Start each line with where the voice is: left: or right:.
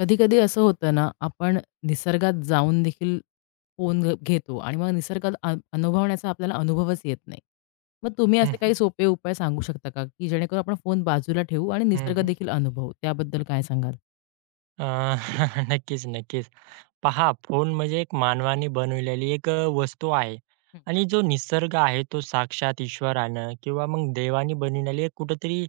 left: कधी-कधी असं होतं ना, आपण निसर्गात जाऊन देखील फोन घेतो आणि मग निसर्गात अनुभवण्याचा आपल्याला अनुभवच येत नाही. मग तुम्ही
right: हं,
left: असे
right: हं.
left: काही सोपे उपाय सांगू शकता का, की जेणेकरून आपण फोन बाजूला ठेवू आणि
right: हं,
left: निसर्ग
right: हं.
left: देखील अनुभवू? त्याबद्दल काय सांगाल?
right: नक्कीच, नक्कीच. पहा, फोन म्हणजे एक मानवाने बनवलेली एक वस्तू आहे
left: हं.
right: आणि जो निसर्ग आहे तो साक्षात ईश्वरानं किंवा मग देवाने बनवलेली एक कुठेतरी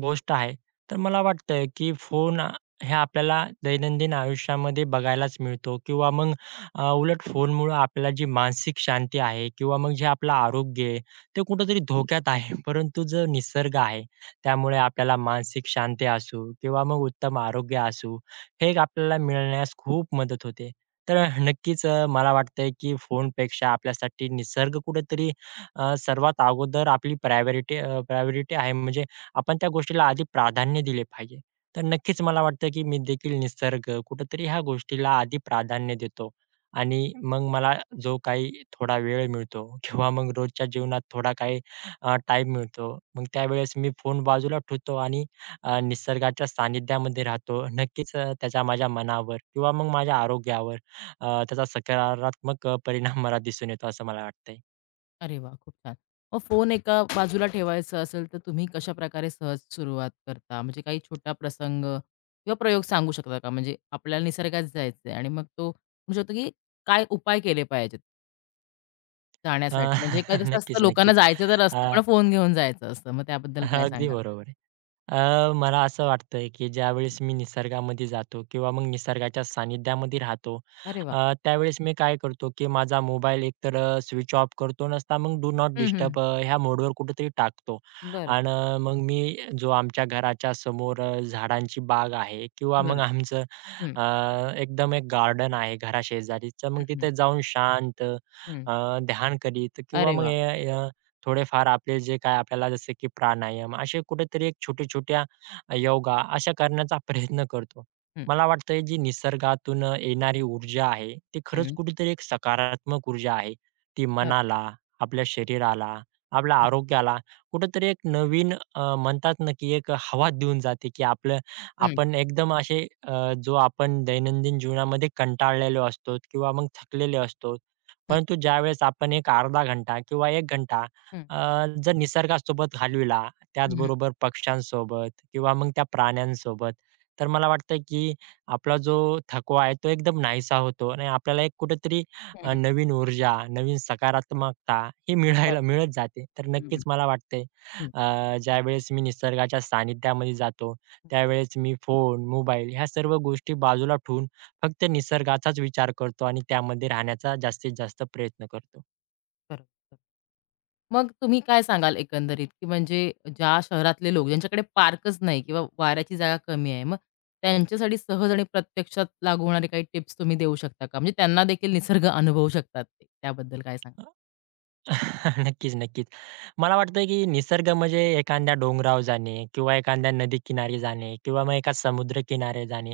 right: गोष्ट आहे. तर मला वाटतं की हे आपल्याला दैनंदिन आयुष्यामध्ये बघायलाच मिळतो किंवा मग उलट फोनमुळं आपल्याला जी मानसिक शांती आहे किंवा मग जे आपलं आरोग्य आहे ते कुठेतरी धोक्यात आहे. परंतु जो निसर्ग आहे त्यामुळे आपल्याला मानसिक शांती असू किंवा मग उत्तम आरोग्य असू हे एक आपल्याला मिळण्यास खूप मदत होते. तर नक्कीच मला वाटतंय की फोनपेक्षा आपल्यासाठी निसर्ग कुठेतरी सर्वात अगोदर आपली प्रायोरिटी प्रायोरिटी आहे. म्हणजे आपण त्या गोष्टीला आधी प्राधान्य दिले पाहिजे. तर नक्कीच मला वाटतं की मी देखील निसर्ग कुठेतरी ह्या गोष्टीला आधी प्राधान्य देतो आणि मग मला जो काही थोडा वेळ मिळतो किंवा मग रोजच्या जीवनात थोडा काही अ, मिळतो. मग त्यावेळेस मी फोन बाजूला ठेवतो आणि निसर्गाच्या सानिध्यामध्ये राहतो, नक्कीच त्याचा माझ्या मनावर किंवा मग माझ्या आरोग्यावर त्याचा सकारात्मक परिणाम मला दिसून येतो असं मला वाटतंय.
left: अरे वाह! खूप छान. मग फोन एका बाजूला ठेवायचा असेल, तर तुम्ही कशाप्रकारे सहज सुरुवात करता? म्हणजे काही छोटा प्रसंग किंवा प्रयोग सांगू शकता का? म्हणजे आपल्याला निसर्गात जायचंय आणि मग तो म्हणू शकतो, की काय उपाय केले पाहिजेत?
right: अ,
left: जाण्यासाठी म्हणजे काय कसं असतं
right: नक्कीच,
left: लोकांना
right: नक्कीच.
left: जायचं तर असतं,
right: अ,
left: पण फोन घेऊन जायचं असतं. मग त्याबद्दल काय
right: अगदी
left: सांगाल?
right: बरोबर. मला असं वाटतंय, की ज्यावेळेस
left: हं.
right: मी निसर्गामध्ये जातो किंवा मग निसर्गाच्या सानिध्यामध्ये राहतो,
left: अरे वाह!
right: त्यावेळेस मी काय करतो, की माझा मोबाईल एकतर स्विच ऑफ करतो नसता मग डू नॉट
left: हं, हं.
right: डिस्टर्ब अ, ह्या मोडवर कुठेतरी टाकतो.
left: बरं,
right: आणि मग मी जो आमच्या घराच्या समोर झाडांची बाग आहे किंवा मग
left: बरं.
right: आमचं
left: हं,
right: अ, एकदम एक गार्डन आहे घराशेजारीच,
left: हं,
right: मग
left: हं,
right: तिथे जाऊन शांत
left: हं.
right: अ, ध्यान करीत किंवा
left: अरे वाह!
right: मग थोडेफार आपले जे काय आपल्याला जसे की प्राणायाम असे कुठेतरी एक छोट्या-छोट्या योगा अशा करण्याचा प्रयत्न करतो.
left: हं,
right: मला वाटतंय जी निसर्गातून येणारी ऊर्जा आहे, ती खरंच
left: हं.
right: कुठेतरी एक सकारात्मक ऊर्जा आहे. ती
left: बरं.
right: मनाला, आपल्या शरीराला, आपल्या
left: हं,
right: आरोग्याला कुठेतरी एक नवीन म्हणतात ना, की एक हवा देऊन जाते, की आपलं
left: हं,
right: आपण एकदम असे जो आपण दैनंदिन जीवनामध्ये कंटाळलेलो असतो किंवा मग थकलेले असतो.
left: हं,
right: परंतु ज्यावेळेस आपण एक अर्धा घंटा किंवा 1 घंटा
left: हं,
right: अ, जर निसर्गासोबत घालविला,
left: हं,
right: त्याचबरोबर पक्ष्यांसोबत किंवा मग त्या प्राण्यांसोबत, तर मला वाटतं की आपला जो थकवा आहे तो एकदम नाहीसा होतो आणि आपल्याला एक कुठेतरी
left: हं,
right: अ,
left: हं.
right: नवीन ऊर्जा, नवीन सकारात्मकता ही
left: बरं.
right: मिळायला मिळत जाते. तर
left: हं, हं,
right: नक्कीच मला वाटतंय
left: हं,
right: ज्यावेळेस मी निसर्गाच्या सानिध्यामध्ये जातो,
left: हं.
right: त्यावेळेस मी फोन, मोबाईल ह्या सर्व गोष्टी बाजूला ठेवून फक्त निसर्गाचाच विचार करतो आणि त्यामध्ये राहण्याचा जास्तीत जास्त प्रयत्न करतो.
left: बरोबर. मग तुम्ही काय सांगाल एकंदरीत, की म्हणजे ज्या शहरातले लोक ज्यांच्याकडे पार्कच नाही किंवा वाऱ्याची जागा कमी आहे, मग त्यांच्यासाठी सहज आणि प्रत्यक्षात लागू होणारे काही टिप्स तुम्ही देऊ शकता का? म्हणजे त्यांना देखील निसर्ग अनुभवू शकतात ते. त्याबद्दल काय सांगाल?
right: नक्कीच, नक्कीच. मला वाटतं की निसर्ग म्हणजे एखाद्या डोंगरावर जाणे किंवा एखाद्या नदीकिनारी जाणे किंवा मग एका समुद्रकिनारे जाणे,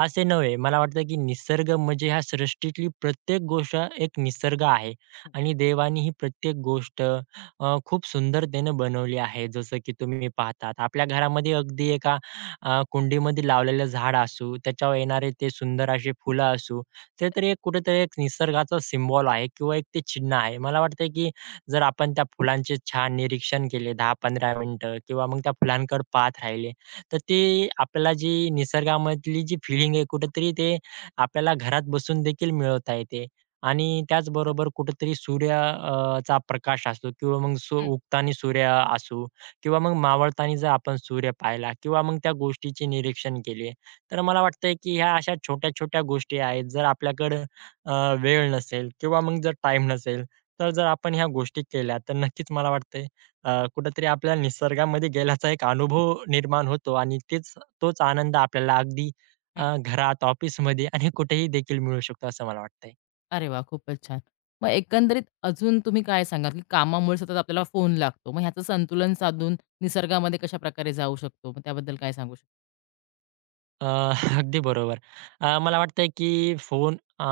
right: असे नव्हे. मला वाटतं की निसर्ग म्हणजे ह्या सृष्टीतली प्रत्येक गोष्ट एक निसर्ग आहे
left: हं.
right: आणि देवाने ही प्रत्येक गोष्ट खूप सुंदरतेने बनवली आहे. जसं की तुम्ही पाहतात आपल्या घरामध्ये अगदी एका कुंडीमध्ये लावलेलं झाड असू, त्याच्यावर येणारे ते सुंदर असे फुलं असू, ते तरी एक कुठेतरी एक निसर्गाचा सिम्बॉल आहे किंवा एक ते चिन्ह आहे. मला वाटतं की जर आपण त्या फुलांचे छान निरीक्षण केले 10-15 मिनिटं किंवा मग त्या फुलांकडे पाहत राहिले, तर ते आपल्याला जी निसर्गामधली जी फीलिंग आहे कुठेतरी ते आपल्याला घरात बसून देखील मिळवता येते. आणि त्याचबरोबर कुठेतरी सूर्य चा प्रकाश असो किंवा मग
left: हं,
right: उगताना सूर्य असू किंवा मग मावळताना जर आपण सूर्य पाहिला किंवा मग त्या गोष्टीचे निरीक्षण केले, तर
left: हं,
right: मला वाटतंय की ह्या अशा छोट्या-छोट्या गोष्टी आहेत. जर आपल्याकडं अ, वेळ नसेल किंवा मग जर टाईम नसेल तर
left: हं,
right: जर आपण ह्या गोष्टी केल्या तर नक्कीच मला वाटतंय कुठेतरी आपल्याला निसर्गामध्ये गेल्याचा एक अनुभव निर्माण होतो आणि तोच आनंद आपल्याला अगदी
left: हं.
right: अ, घरात, ऑफिसमध्ये आणि कुठेही देखील मिळू शकतो असं मला वाटतंय.
left: अरे वाह! खूपच छान. मग एकंदरीत अजून तुम्ही काय सांगाल, की कामामुळे सतत आपल्याला फोन लागतो. मग ह्याचं संतुलन साधून निसर्गामध्ये कशाप्रकारे जाऊ शकतो? मग त्याबद्दल काय सांगू शकता?
right: अ, अगदी बरोबर. मला वाटतंय की फोन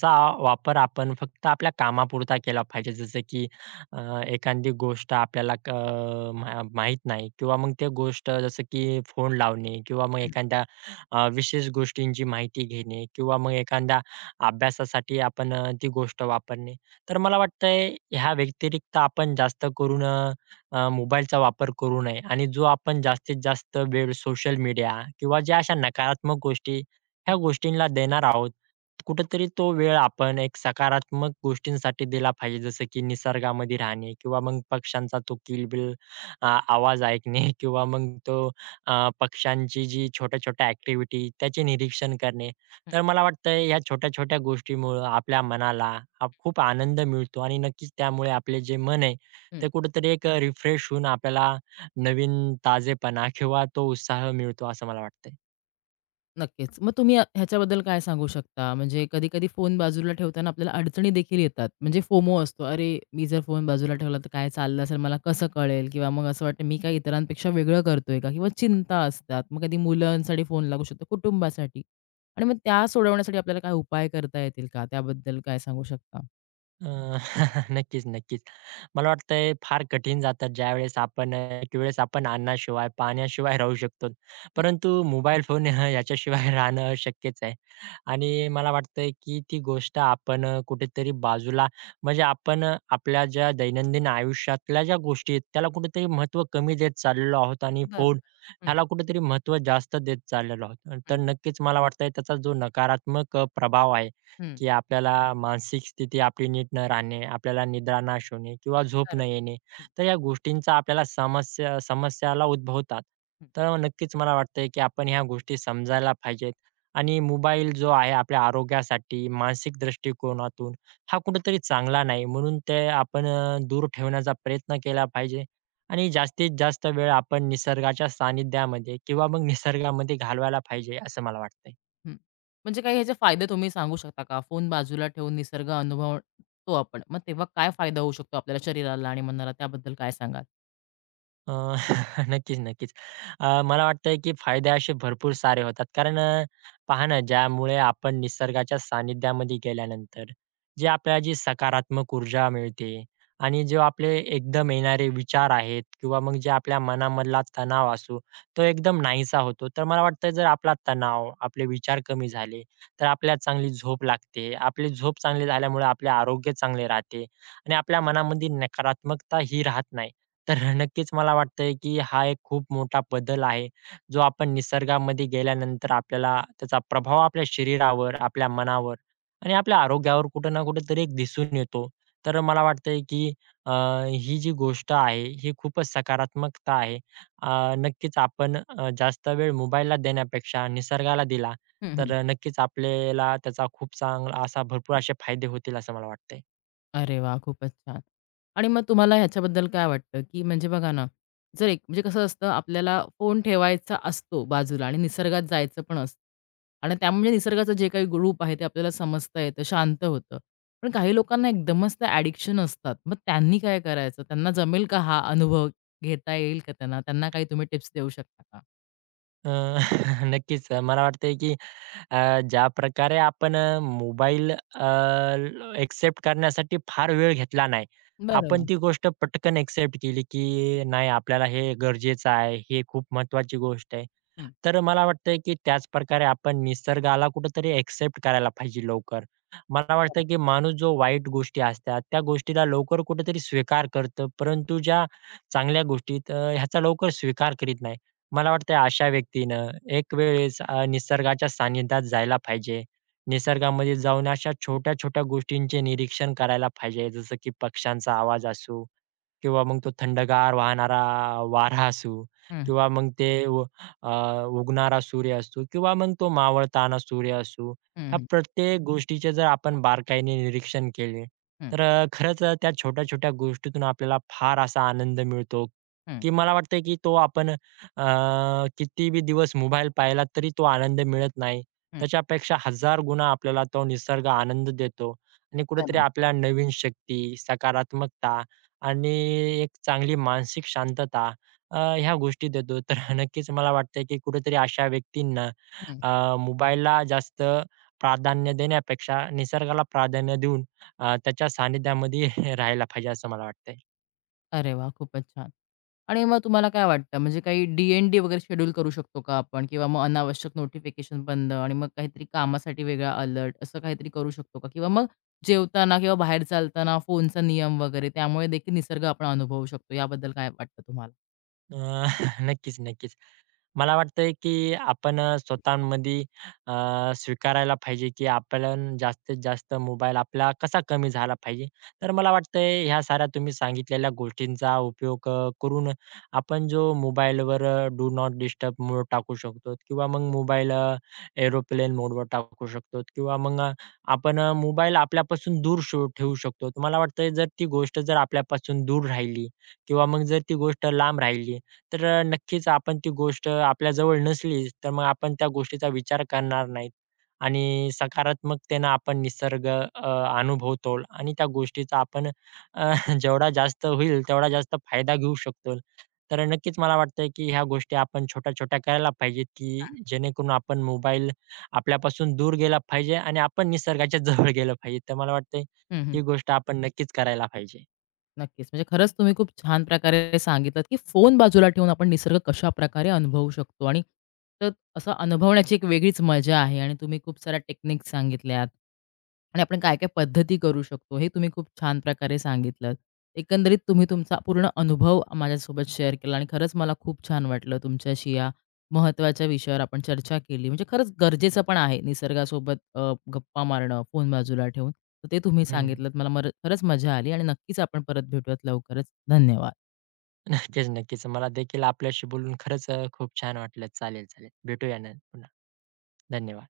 right: चा वापर आपण फक्त आपल्या कामापुरता केला पाहिजे. जसं की एखादी गोष्ट आपल्याला क अ, मा माहीत नाही किंवा मग ते गोष्ट जसं की फोन लावणे किंवा मग
left: हं,
right: एखाद्या विशेष गोष्टींची माहिती घेणे किंवा मग एखाद्या अभ्यासासाठी आपण ती गोष्ट वापरणे. तर मला वाटतंय ह्या व्यतिरिक्त आपण जास्त करून मोबाईलचा वापर करू नये आणि जो आपण जास्तीत जास्त वेळ सोशल मीडिया किंवा ज्या अशा नकारात्मक गोष्टी, ह्या गोष्टींना देणार आहोत, कुठेतरी तो वेळ आपण एक सकारात्मक गोष्टींसाठी दिला पाहिजे. जसं की निसर्गामध्ये राहणे किंवा मग पक्ष्यांचा तो किलबिल आवाज ऐकणे किंवा मग तो पक्ष्यांची जी छोट्या-छोट्या ॲक्टिव्हिटी त्याचे निरीक्षण करणे. तर मला वाटतंय ह्या छोट्या-छोट्या गोष्टीमुळं आपल्या मनाला हा खूप आनंद मिळतो आणि नक्कीच त्यामुळे आपले जे मन आहे ते कुठेतरी एक रिफ्रेश होऊन आपल्याला नवीन ताजेपणा किंवा तो उत्साह मिळतो असं मला वाटतंय.
left: नक्कीच. मग तुम्ही ह्याच्याबद्दल काय सांगू शकता? म्हणजे कधी-कधी फोन बाजूला ठेवताना आपल्याला अडचणी देखील येतात. म्हणजे फोमो असतो. अरे, मी जर फोन बाजूला ठेवला तर काय चाललं असेल, मला कसं कळेल? किंवा मग असं वाटतं मी काय इतरांपेक्षा वेगळं करतोय का? किंवा चिंता असतात. मग कधी मुलांसाठी फोन लागू शकतो, कुटुंबासाठी. आणि मग त्या सोडवण्यासाठी आपल्याला काय उपाय करता येतील का? त्याबद्दल काय सांगू शकता?
right: अ, नक्कीच, नक्कीच. मला वाटतंय फार कठीण जातात ज्यावेळेस आपण एकवेळेस आपण अन्नाशिवाय, पाण्याशिवाय राहू शकतो.
left: हं,
right: परंतु मोबाईल फोन याच्याशिवाय राहणं शक्यच आहे. आणि मला वाटतंय की ती गोष्ट आपण कुठेतरी बाजूला म्हणजे आपण आपल्या ज्या दैनंदिन आयुष्यातल्या ज्या गोष्टी आहेत त्याला कुठेतरी महत्त्व कमी देत चाललेलो आहोत आणि
left: बरोबर.
right: फोन
left: हं,
right: ह्याला कुठेतरी महत्त्व जास्त देत चाललेलो आहोत. तर
left: हं,
right: नक्कीच मला वाटतंय त्याचा जो नकारात्मक प्रभाव आहे
left: हं.
right: की आपल्याला मानसिक स्थिती आपली नीट न राहणे, आपल्याला निद्रानाश होणे किंवा झोप न
left: बरोबर.
right: येणे.
left: हं.
right: तर या गोष्टींचा आपल्याला समस्याला उद्भवतात.
left: हं.
right: तर नक्कीच मला वाटतंय की आपण ह्या गोष्टी समजायला पाहिजेत आणि मोबाईल जो आहे आपल्या आरोग्यासाठी मानसिक दृष्टिकोनातून हा कुठेतरी चांगला नाही. म्हणून ते आपण दूर ठेवण्याचा प्रयत्न केला पाहिजे आणि जास्तीत जास्त वेळ आपण निसर्गाच्या सानिध्यामध्ये किंवा मग निसर्गामध्ये घालवायला पाहिजे, असं मला वाटतंय.
left: हं. म्हणजे काही ह्याचे फायदे तुम्ही सांगू शकता का? फोन बाजूला ठेवून निसर्ग अनुभवतो आपण. मग तेव्हा काय फायदा होऊ शकतो आपल्याला शरीराला आणि मनाला त्याबद्दल काय सांगाल?
right: अ, नक्कीच, नक्कीच. मला वाटतंय की फायदे असे भरपूर सारे होतात. कारण पहा ना, ज्यामुळे आपण निसर्गाच्या सानिध्यामध्ये गेल्यानंतर जे आपल्याला जी सकारात्मक ऊर्जा मिळते आणि जे आपले एकदम येणारे विचार आहेत किंवा मग जे आपल्या मनामधला तणाव असू, तो एकदम नाहीसा होतो. तर मला वाटतं जर आपला तणाव, आपले विचार कमी झाले, तर आपल्याला चांगली झोप लागते. आपली झोप चांगली झाल्यामुळे आपले आरोग्य चांगले राहते आणि आपल्या मनामध्ये नकारात्मकता ही राहत नाही. तर नक्कीच मला वाटतंय, की हा एक खूप मोठा बदल आहे, जो आपण निसर्गामध्ये गेल्यानंतर आपल्याला त्याचा प्रभाव आपल्या शरीरावर, आपल्या मनावर आणि आपल्या आरोग्यावर कुठं ना कुठेतरी एक दिसून येतो. तर मला वाटतंय, की अ, ही जी गोष्ट आहे, ही खूपच सकारात्मकता आहे. नक्कीच आपण जास्त वेळ मोबाईलला देण्यापेक्षा निसर्गाला दिला,
left: हं, हं.
right: तर नक्कीच आपल्याला त्याचा खूप चांगला असा भरपूर असे फायदे होतील असं मला वाटतंय.
left: अरे वाह! खूपच छान. आणि मग तुम्हाला ह्याच्याबद्दल काय वाटतं, की म्हणजे बघा ना, जर एक म्हणजे कसं असतं आपल्याला फोन ठेवायचा असतो बाजूला आणि निसर्गात जायचं पण असतं. आणि त्यामुळे निसर्गाचं जे काही रूप आहे ते आपल्याला समजता येतं, शांत होतं. पण काही लोकांना एकदमच त्या ॲडिक्शन असतात. मग त्यांनी काय करायचं? त्यांना जमेल का हा अनुभव घेता येईल का त्यांना? त्यांना काही तुम्ही टिप्स देऊ शकता का?
right: अ, नक्कीच मला वाटतंय, की ज्या प्रकारे आपण मोबाईल एक्सेप्ट करण्यासाठी फार वेळ घेतला नाही. आपण
left: बरोबर.
right: ती गोष्ट पटकन एक्सेप्ट केली, की नाही आपल्याला हे गरजेचं आहे, हे खूप महत्त्वाची गोष्ट आहे.
left: हं.
right: तर मला वाटतंय, की त्याच प्रकारे आपण निसर्गाला कुठेतरी एक्सेप्ट करायला पाहिजे लवकर. मला वाटतं,
left: बरोबर.
right: की माणूस जो वाईट गोष्टी असतात, त्या गोष्टीला लवकर कुठेतरी स्वीकार करतं, परंतु ज्या चांगल्या गोष्टी ह्याचा लवकर स्वीकार करीत नाही. मला वाटतंय अशा व्यक्तीनं एक वेळेस निसर्गाच्या सानिध्यात जायला पाहिजे. निसर्गामध्ये जाऊन अशा छोट्या-छोट्या गोष्टींचे निरीक्षण करायला पाहिजे. जसं की पक्ष्यांचा आवाज असू किंवा मग तो थंडगार वाहणारा वारा असू
left: हं, हं.
right: किंवा मग ते अ, उगणारा सूर्य असो किंवा मग तो मावळताना सूर्य असो,
left: हं,
right: ह्या
left: हं.
right: प्रत्येक गोष्टीचे जर आपण बारकाईने निरीक्षण केले,
left: हं,
right: तर खरंच त्या छोट्या-छोट्या गोष्टीतून आपल्याला फार असा आनंद मिळतो,
left: हं.
right: की मला वाटतंय की तो आपण कितीबी दिवस मोबाईल पाहिला तरी तो आनंद मिळत नाही. त्याच्यापेक्षा हजार गुणा आपल्याला तो निसर्ग आनंद देतो आणि कुठेतरी
left: बरोबर.
right: आपल्याला नवीन शक्ती, सकारात्मकता आणि एक चांगली मानसिक शांतता ह्या गोष्टी देतो. तर नक्कीच मला वाटतंय, की कुठेतरी अशा व्यक्तींना
left: हं.
right: अ, मोबाईलला जास्त प्राधान्य देण्यापेक्षा निसर्गाला प्राधान्य देऊन त्याच्या सानिध्यामध्ये राहायला पाहिजे असं मला वाटतंय.
left: अरे वा, खूपच छान. आणि मग तुम्हाला काय वाटतं म्हणजे काही DND वगैरे शेड्यूल करू शकतो का आपण? किंवा मग अनावश्यक नोटिफिकेशन बंद आणि मग काहीतरी कामासाठी वेगळा अलर्ट असं काहीतरी करू शकतो का? किंवा मग जेवताना किंवा बाहेर चालताना फोनचा नियम वगैरे त्यामुळे देखील निसर्ग आपण अनुभवू शकतो. याबद्दल काय वाटतं तुम्हाला?
right: अ, नक्कीच, नक्कीच. मला वाटतंय की आपण स्वतःमध्ये अ, स्वीकारायला पाहिजे की आपण जास्तीत जास्त मोबाईल आपला कसा कमी झाला पाहिजे. तर मला वाटतंय ह्या साऱ्या तुम्ही सांगितलेल्या गोष्टींचा उपयोग करून आपण जो मोबाईलवर डू नॉट डिस्टर्ब मोड टाकू शकतो किंवा मग मोबाईल एरोप्लेन मोडवर टाकू शकतो किंवा मग आपण मोबाईल आपल्यापासून दूर ठेवू शकतो. मला वाटतंय जर ती गोष्ट जर आपल्यापासून दूर राहिली किंवा मग जर ती गोष्ट लांब राहिली तर नक्कीच आपण ती गोष्ट आपल्याजवळ नसली, तर मग आपण त्या गोष्टीचा विचार करणार नाहीत आणि सकारात्मकतेनं आपण निसर्ग अनुभवतो आणि त्या गोष्टीचा आपण अ, जेवढा जास्त होईल तेवढा जास्त फायदा घेऊ शकतो. तर नक्कीच मला वाटतंय, की ह्या गोष्टी आपण छोट्या-छोट्या करायला पाहिजेत, की जेणेकरून आपण मोबाईल आपल्यापासून दूर गेला पाहिजे आणि आपण निसर्गाच्या जवळ गेलं पाहिजे. तर मला वाटतंय, ही गोष्ट आपण नक्कीच करायला पाहिजे.
left: नक्कीच. म्हणजे खरंच तुम्ही खूप छान प्रकारे सांगितलत, की फोन बाजूला ठेवून आपण निसर्ग कशाप्रकारे अनुभवू शकतो आणि तर असं अनुभवण्याची एक वेगळीच मजा आहे आणि तुम्ही खूप साऱ्या टेक्निक्स सांगितल्यात आणि आपण काय-काय पद्धती करू शकतो, हे तुम्ही खूप छान प्रकारे सांगितलंत. एकंदरीत तुम्ही तुमचा पूर्ण अनुभव माझ्यासोबत शेअर केला आणि खरंच मला खूप छान वाटलं तुमच्याशी या महत्त्वाच्या विषयावर आपण चर्चा केली. म्हणजे खरंच गरजेचं पण आहे निसर्गासोबत गप्पा मारणं, फोन बाजूला ठेवून. तर ते तुम्ही
right: हं.
left: सांगितलत. मला खरंच मजा आली आणि नक्कीच आपण परत भेटूयात लवकरच. धन्यवाद.
right: नक्कीच, नक्कीच. मला देखील आपल्याशी बोलून खरंच खूप छान वाटलं. चालेल, चालेल. भेटूया न पुन्हा. धन्यवाद.